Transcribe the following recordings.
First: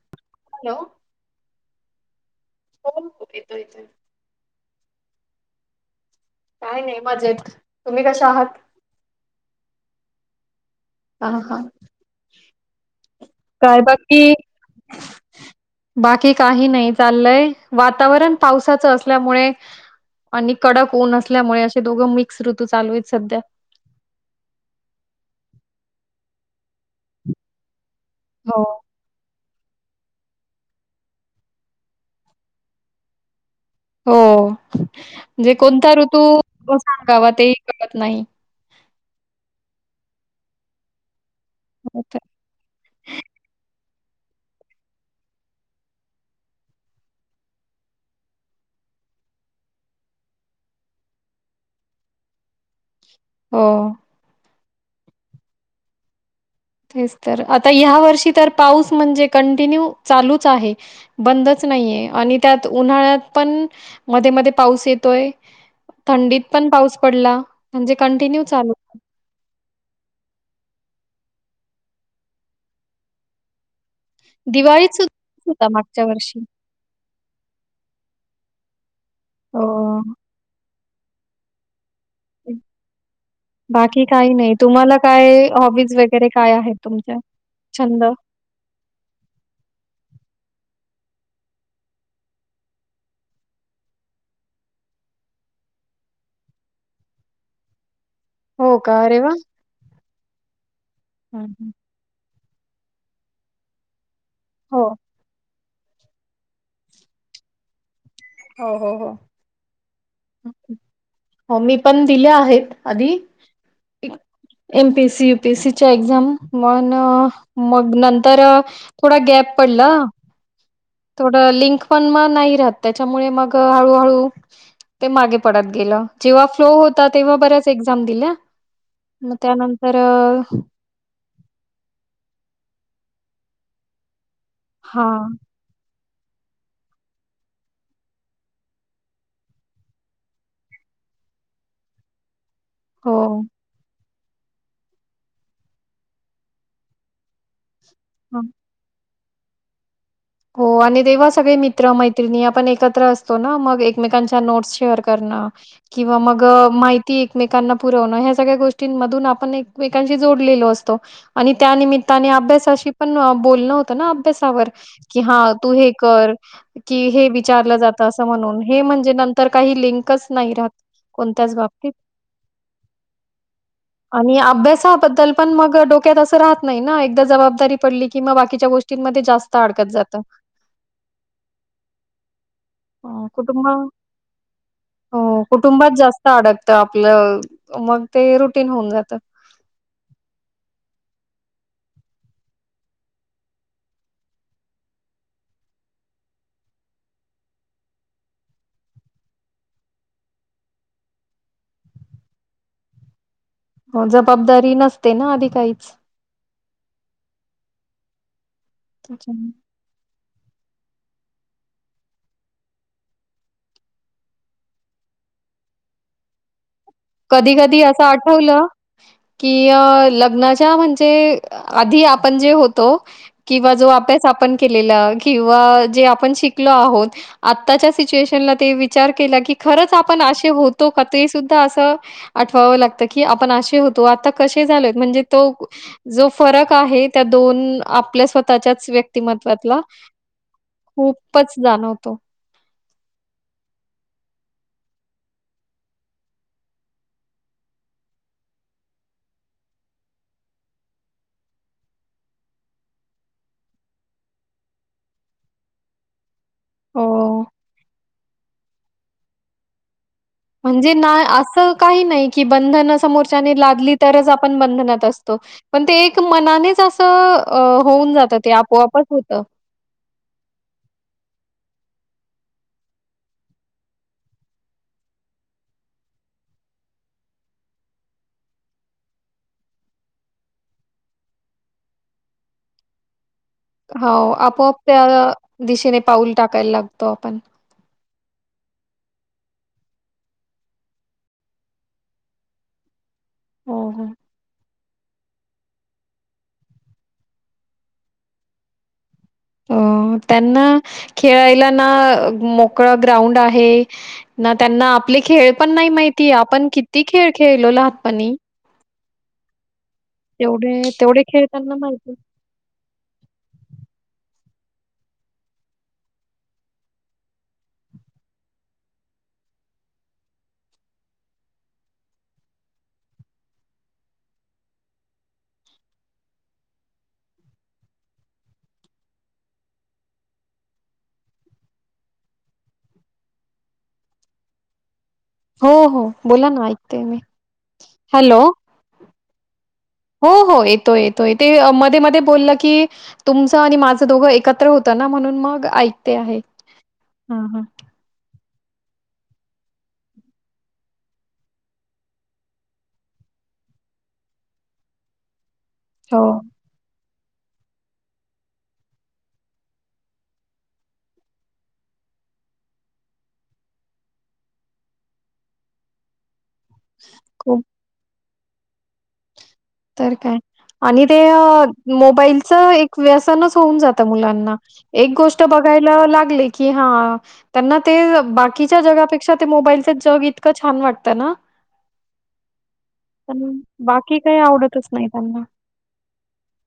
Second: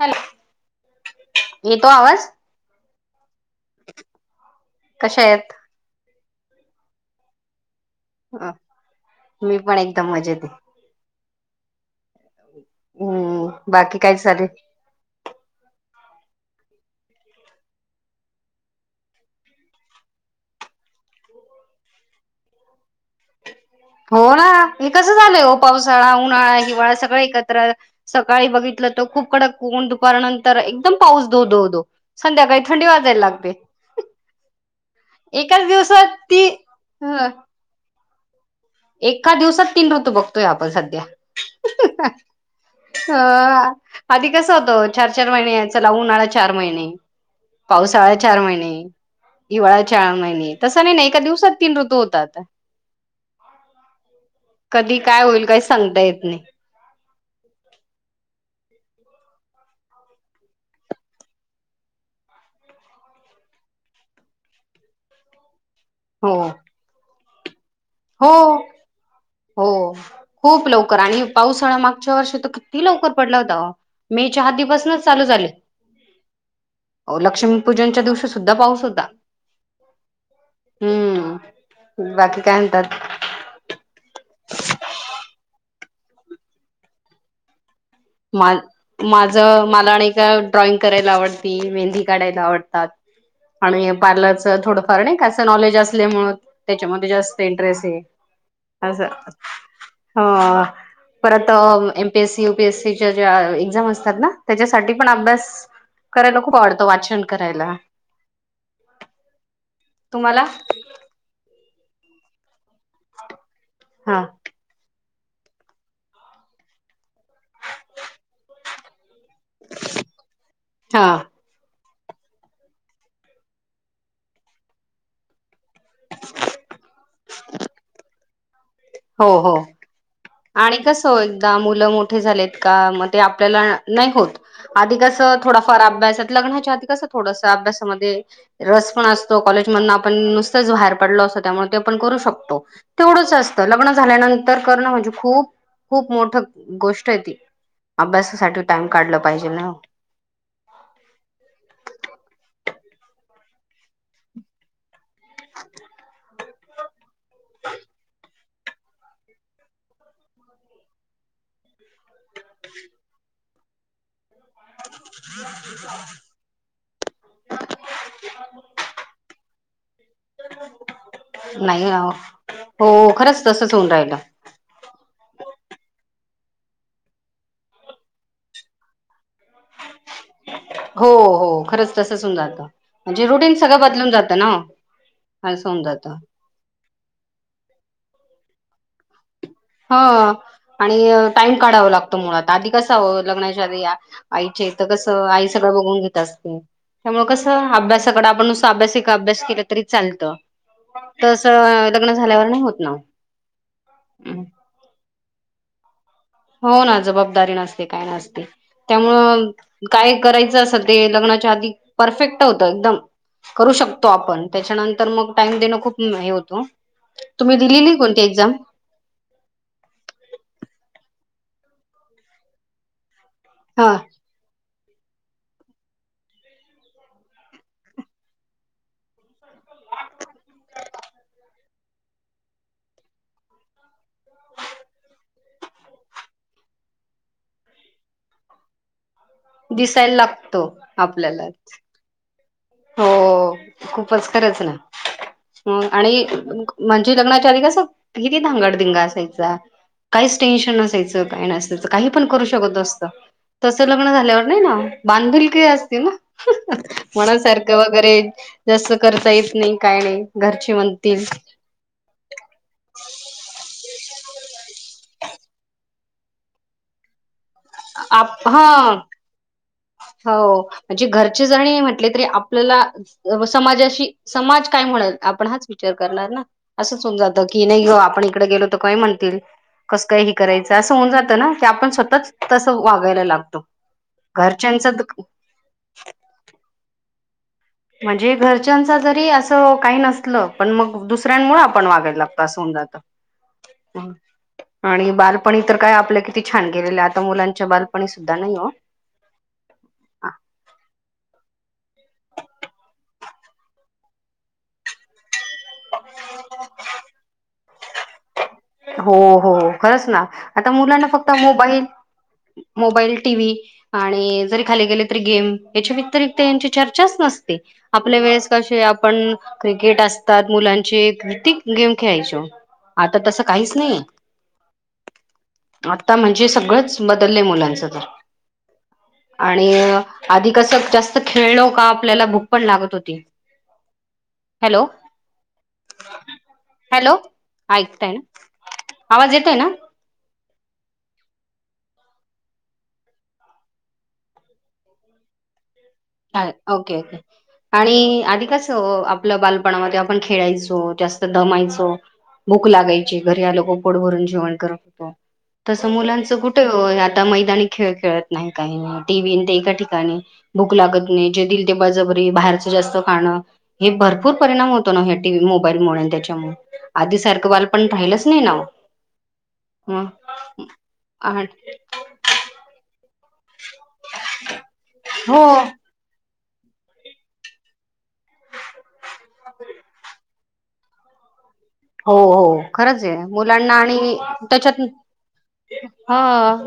Hello hello येतो आवाज. हो हो येतो येतोय कशा आहेत? काय नाही मजेत. कशा आहात? अ मी पण एकदम मजेत हे. हा हा. काय बाकी? बाकी काही नाही चाललंय. वातावरण पावसाचं असल्यामुळे आणि कडक ऊन असल्यामुळे असे दोघं मिक्स ऋतू चालू आहेत सध्या. हो ना हे कसं झालंय हो पावसाळा उन्हाळा, हिवाळा सगळ एकत्र सकाळी हो बघितलं तो खूप कडक कोण दुपारनंतर एकदम पाऊस दो धो दो संध्याकाळी थंडी वाजायला लागते. हो. जे एकाच कोणता दिवसात ऋतू ती ह सांगावा तेही कळत नाही. एका दिवसात तीन ऋतू बघतोय आपण सध्या. हो अहं अहं. तर हा. आधी कस होतो चार, चार महिने चला उन्हाळा चार महिने. पावसाळा चार महिने. हिवाळा चार महिने तसं नाही ना एका दिवसात तीन ऋतू होतात. हो. कधी काय होईल काही सांगता येत नाही. तेच तर आता ह्या वर्षी तर पाऊस म्हणजे कंटिन्यू चालूच आहे. बंदच नाहीये आणि त्यात उन्हाळ्यात पण मध्ये मध्ये पाऊस येतोय हो थंडीत पण पाऊस पडला म्हणजे हो कंटिन्यू चालू हो. खूप लवकर आणि पावसाळा मागच्या वर्षी तर किती लवकर पडला होता. मे च्या आधी दिवाळीत पासूनच चालू झाले. सुद्धा होता मागच्या वर्षी. अवो लक्ष्मीपूजनच्या दिवशी सुद्धा पाऊस. सुद्धा अ, हम्म. बाकी काय म्हणतात बाकी काही नाही. तुम्हाला काय हॉबीज वगैरे काय आहेत तुमच्या? छंद? माझ मला आणि का ड्रॉइंग करायला आवडती, मेहंदी काढायला आवडतात. आणि पार्लरचं थोडंफार नाही कां नॉलेज असल्यामुळे त्याच्यामध्ये जास्त इंटरेस्ट हो का? आहे. अरे वाह! हं, परत हं. MPSC, UPSC. त्या ज्या एक्झाम असतात ना हो. त्याच्यासाठी पण अभ्यास करायला खूप आवडतं. वाचन करायला. हो हो हो. तुम्हाला मी पण दिल्या आहेत आधी हा एमपी युपीएससी एक्झाम मग नंतर थोडा गॅप पडला, हा थोडं लिंक पण मग नाही राहत त्यामुळे मग हळू हळू ते मागे पडत गेल. जेव्हा फ्लो होता तेव्हा बऱ्याच एक्झाम दिल्या. हो मग हो त्यानंतर अ, आणि कस मुलं मोठे झालेत का मग ते आपल्याला नाही होत आधी कस हां. थोडाफार अभ्यास लग्नाच्या आधी कस थोडस अभ्यासामध्ये रस पण असतो, कॉलेज मध आपण नुसतच बाहेर पडलो त्यामुळे आपण करू शकतो. तेवढच हो. लग्न झाल्यानंतर करणं म्हणजे खूप खूप मोठ अ गोष्ट आहे ती. हं. अभ्यासासाठी टाइम काढला पाहिजे ना. [unintelligible] सगळे मित्र मैत्रिणी आपण एकत्र असतो ना मग एकमेकांच्या नोट्स शेअर करण किंवा मग अ माहिती एकमेकांना पुरवण हे सगळ्या गोष्टींमधून आपण एकमेकांशी जोडलेलो असतो आणि त्यानिमितानी अभ्यासाशी पण अ बोलण होत ना अभ्यासावर. की हा तू हे कर की हे विचारलं जात अस म्हणून हे म्हणजे नंतर काही लिंक च नाही राहत कोणत्याच नाही बाबतीत. अ हो खरंच तसंच होऊन राहिलं आणि अभ्यासाबद्दल पण मग अ डोक्यात असं राह नाही ना एकदा जबाबदारी पडली कि म बाकीच्या गोष्टींमध्ये जास्त अडकत जात. हो हो खरंच तसचहून जातं अ, म्हणजे रुटीन कुटुंब सगळं बदलून जातं ना. हो असं होऊन कुटुंबात जातं जास्त अडकतं आपलं मग ते रुटीन होऊन जात. हा आणि टाइम काढाव लागतो मुळात आधी कसा व लग्नाच्या आधी आई आईच्या ईत कसं आई सगळं बघून घेत असते. त्यामुळे कसं अभ्यासाकड आपण नुसं अभ्यासिक अभ्यास केला तरी चालतं. तस लग्न झाल्यावर नाही होत ना. हो जबाबदारी नसते ना आधी काहीच. हो ना जबाबदारी नसते काय नसते त्यामुळं त्याच्यामुळे काय करायचं असल ते लग्नाच्या आधी परफेक्ट होतं एकदम. करू शकतो आपण त्याच्यानंतर मग टाइम देणं खूप म हे होतो. कधी, तुम्ही कधी दिलेली असं कोणती एक्झाम आठवलं की लग्नाच्या म्हणजे आधी आपण जे होतो किंवा जो हा अभ्यास आपण केलेल किंवा जे आपण शिकलो आहोत आताच्या सीच्युएशनला ते विचार केला की खरंच आपण अशे होतो का ते सुद्धा असं आठवाव लागत की आपण अशे होतो आता कशे झालोयत म्हणजे तो जो फरक आहे त्या दोन आपल्या स्वतःच्याच व्यक् मत्त्वातला दिसायला लागतो आपल्याला खूपच जाणवतो. हो खूपच खरंच ना. ह आणि म्हणजे लग्नाच्या आली कस किती धांगडधिंगा असायचा. काहीच टेन्शन नसायचं काय नसायचं काही पण करू शकत असतं. तसं लग्न झाल्यावर नाही ना बांधलकी असते ना. हो. मनासारखं वगैरे जास् करता येत नाही काय नाही. घरचे म्हणजे ना म्हणतील असं काही नाही की बंधन समोरच्या लादली तरच आपण बंधनात असतो. पण ते एक मनानेच असं होऊन जात आप ते हा आपोआपच होत. हो म्हणजे घरचे जणी म्हटले तरी आपल्याला समाजाशी समाज काय म्हणल आपण हाच विचार करणार ना असंच होऊन जात की नाही ग आपण इकडे गेलो तर काय म्हणतील. कसं काय ह करायचं असं होऊन जातं ना की आपण स्वतःच तसं वागायला लागतो. हो आपोआप घरच्यांच त्या आ दिशेने पाऊल टाकायला लागतो आपण. म्हणजे घरच्यांचा जरी असं काय नसलं पण मग दुसऱ्यांमुळे आपण वागायला लागतो अस होऊ जात हो, हो. म आणि बाल पणी तर काय आपल्या किती छान गेलेल्या आता मुलांच्या बालपणी सुद्धा नाही हो. अ त्यांना खेळायला ना अ मोकळ ग्राउंड आहे ना त्यांना आपले खेळ पण नाही माहितीय आपण किती खेळ खेळलो लहातपणी. हो हो खरच ना आता मुलांना तेवढे फक्त खेळ त्यांना मोबाईल, माहिती मोबाईल, टीव्ही आणि जरी खाली गेले तरी गेम याच्या व्यतिरिक्त यांची चर्चाच नसते आपल्या वेळेस कशे आपण क्रिकेट असतात मुलांचे क गेम खेळायचो आता तस काहीच नाहीये, आता म्हणजे सगळंच बदलले मुलांचं तर आणि आधी कस जास्त खेळलो का आपल्याला भूक पण लागत होती [inaudible] हॅलो, हो हो बोला ना ऐकते हॅलो मी ऐकताय ना हॅलो, आवाज येतोय ना, हो, हो. येतोय येतोय ते मध्ये मध्ये बोललं की तुमचं आणि माझं दोघं एकत्र होतं ना म्हणून मग ऐक हा ओके ओके आणि आधि कसं आपल्या बालपणामध्ये आपण खेळायचो जास्त दमायचो भूक लागायची घरी लोक पोड भरून जेवण करायचो तसं हो, मुलांच कुठे आता मैदानी खेळ खेळत नाही काही टीव्ही आणि ते एका ठिकाणी भूक लागतं नाही जे देईल ते बळजबरी बाहेरच जास्त खाणं हे भरपूर परिणाम होतो ना ह्या टीव्ही मोबाईल यांच्या मुळे त्यांच्यामुळे आधी सारखं खूप बाल पण राहिलच नाही ना हो. तर काय आणि ते मोबाईलच एक व्यसनच होऊन जात मुलांना एक गोष्ट हो बघायला लागले की हा त्यांना ते बाकीच्या जगापेक्षा ते मोबाईलच जग इतकं छान वाटतं ना हो हो खरच आहे पण मुलांना आणि बाकी काही त्याच्या आवडतच नाही त्यांना. हा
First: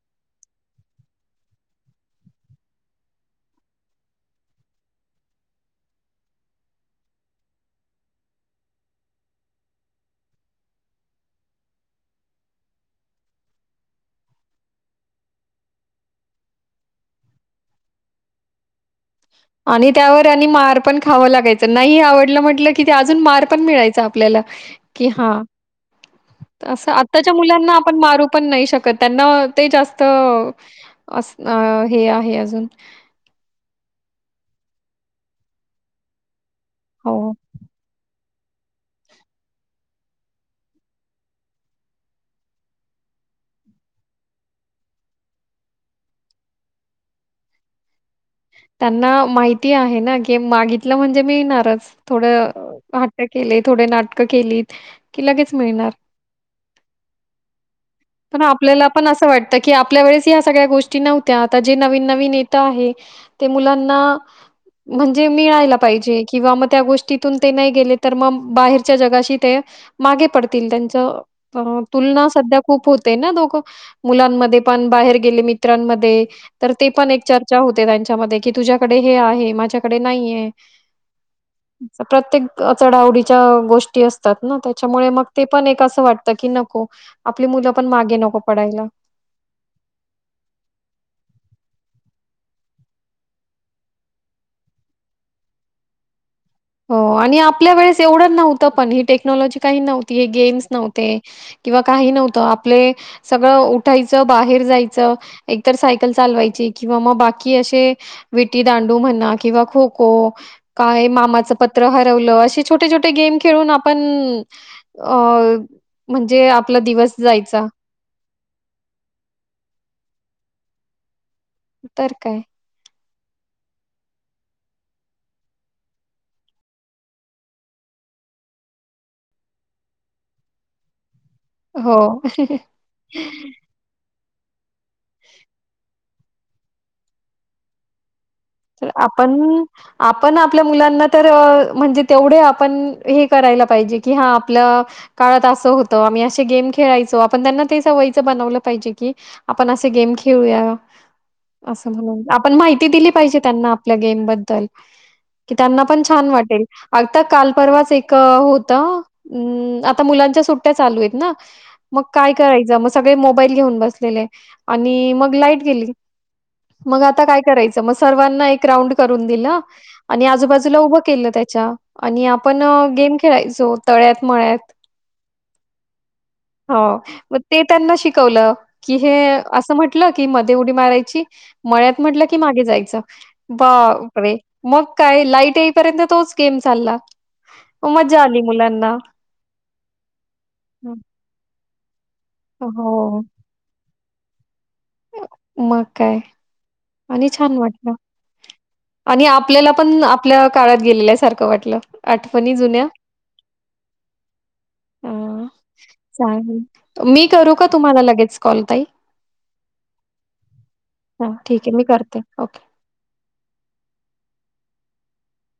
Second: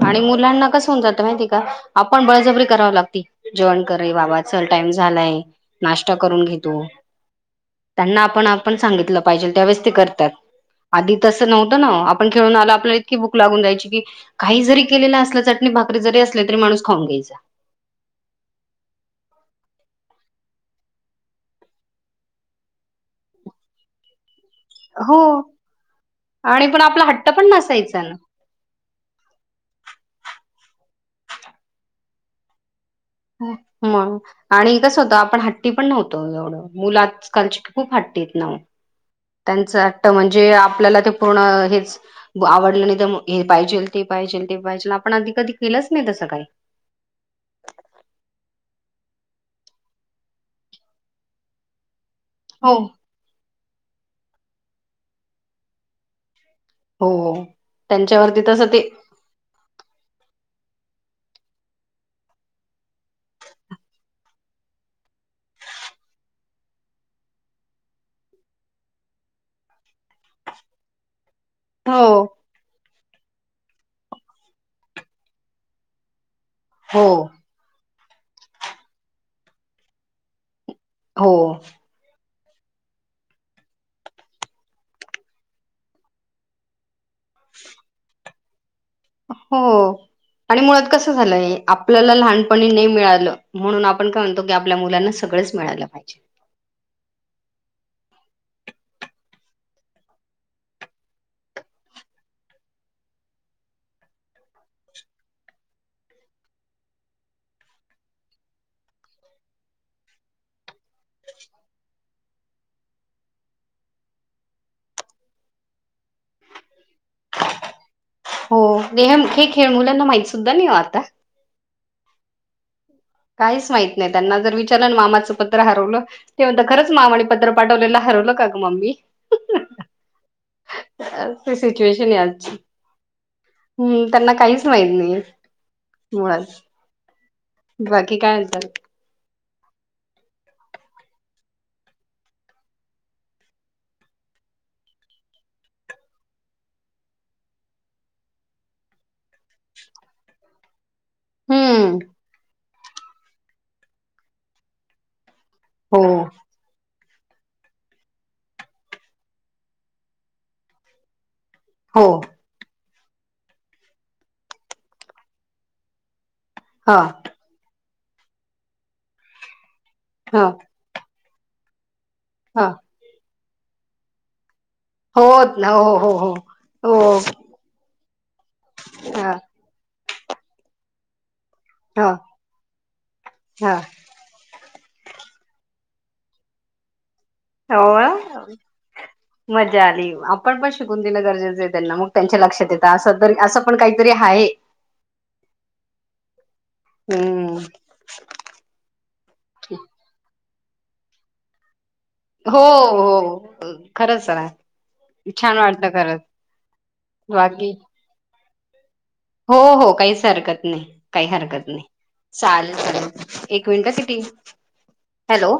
आणि मुलांना कसं होऊन जात माहिती का आपण बळजबरी कराव लागती जेवण कररे बाबा चल टाइम झालाय नाश्ता करून घेतो, त्यांना आपण आपण सांगितलं पाहिजे त्यावेळेस ते करतात आधी तसं नव्हतं ना आपण खेळून आलं आपल्याला इतकी भूक लागून रहायची की काही जरी केलेलं असलं चटणी भा भाकरी जरी असली तरी माणूस खाऊन घ्यायचा आणि त्यावर आणि मार पण खावं लागायचं नाही आवडलं म्हटलं कि ते अजून मार पण मिळायचा आपल्याला की हो, हां आणि पण असं आपला हट्ट आत्ताच्या पण मुलांना आपण नसायचा मारू ना पण नाही शकत त्यांना ते जास्त असं अ हे आहे अजून मग आणि कसं होतं आपण हट्टी पण नव्हतो एवढं मुलं हो. आजकालची खूप हटी आहेत ना हो त्यांच हाट म्हणजे आपल्याला ते पूर्ण हेच आवडलं नाही तर हे पाहिजे ते पाहि ते पाहिजे ते पाहिजे आपण आधी कधी केलंच नाही तसं काही त्यांना माहिती आहे ना की मागितलं म्हणजे मीळणारच थोड हो हट्ट केले थोडे नाटकं केलीत की लगेच मिळणार हो [inaudible] पण त्यांच्यावरती तसं ते आपल्याला पण असं वाटत की आपल्या वेळेस ही असं सगळ्या गोष्टी नव्हत्या आता जे नवीन नवीन येत आहे ते मुलांना म्हणजे मिळायला पाहिजे किंवा मग त्या गोष्टीतून ते नाही गेले तर मग बाहेरच्या जगाशी ते मागे पडतील त्यांच हो तुलना सध्या खूप हो तेणा दोघ मुलांमध्ये पण बाहेर गेले मित्रांमध्ये तर ते हो पण एक चर्चा हो ते त्यांच्या मध्ये कि तुझ्याकडे हे आहे माझ्याकडे नाहीय हो असं प्रत्येक चढ आवडीच्या गोष्टी असतात ना त्याच्यामुळे मग ते पण एक असं वाटतं की नको आपली मुलं पण मागे नको पडायला, हो, आणि मुळात कसं झालं आपल्याला लहानपणी नाही मिळालं म्हणून आपण काय म्हणतो की आपल्या मुलांना सग सगळंच मिळायला पाहिजे हो आणि आपल्या वेळेस एवढं नव्हतं पण ही टेक्नॉलॉजी काही नव्हती हे गेम्स नव्हते किंवा काही नव्हतं आपले सगळं उठायचं बाहेर जायचं एकतर सायकल चालवायची किंवा मग बाकी असे विटी दांडू म्हणा किंवा खो खो काय मामाचं पत्र हारवलं असे छोटे छोटे गेम खेळून आपण म्हणजे आप आपला दिवस जायचा हो ऐम हे खेळ मुलांना माहती सुद्धा नाही वो आता तर काय काहीच माहीत नाही त्यांना, जरं विचारल ना मामाचं पत्र हरवलं ते म्हणतात खरंच मामाने पत्र पाठवलेलं ह रवलं का गं मम्मी? ही हो सिचुएशन आहे आजची हम्म. त्यांना काहीच माहीत नाही आहे मुळात बाकी काय? म्हणतात तर आपण आपण आपल्या मुलांना तर म्हणजे तेवढे आपण हे करायला पाहिजे की हा आपलं काळात आसं होतं आम्ही असे गेम खेळायचो आपण त्यांना ते सवयीच बनवल पाहिजे की आपण असे गेम खेळूया. असं हम्म म्हणून आपण माहिती दिली पाहिजे त्यांना आपल्या गेमबद्दल की त्यांना पण हो छान वाटेल. आता काल परवाच एक होतं आता मुलांच्या सुट्टया चालू आहेत ना मग हो काय करायचं म सगळे मोबाईल घेऊन बसलेले, आणि मग लाईट गेली हा मग आता काय करायच? सर्वांना एक राऊंड करून दिलं आणि ह आजूबाजूला उभं केलं त्याच्या आणि आपण ह गेम खेळायचो तळ्यात मळ्यात होत ना हो हो हो हो मग ते त्यांना शिकवलं की हे ह असं म्हट टलं की मध्ये उडी मारायची मळ्यात ह म्हटलं की मागे जायचं ह बापरे! मग काय लाईट येईपर्यंत तोच गेम चालला. मग होवा मज्जा आली मुलांना. मजा आली आपण पण हं. शिकून दिण गरजेचं आहे त्यांना मग त्यांच्या लक्षात येत अस हो, तरी असं पण काहीतरी हाये मग काय आणि छान हम्म वाटलं आणि आपल्याला पण आपल्या काळात गेलेल्या सारखं वाटलं. आठवणी हो जुन्या. हो खरंच ना हा चालेल, मी करू का बाकी तुम्हाला लगेच कॉल ताई? हो हो काहीच हरकत नाही काही हां ठीक हरकत आहे नाही. मी करते. ओके. चालेल चालेल एक मिंट टी हॅलो.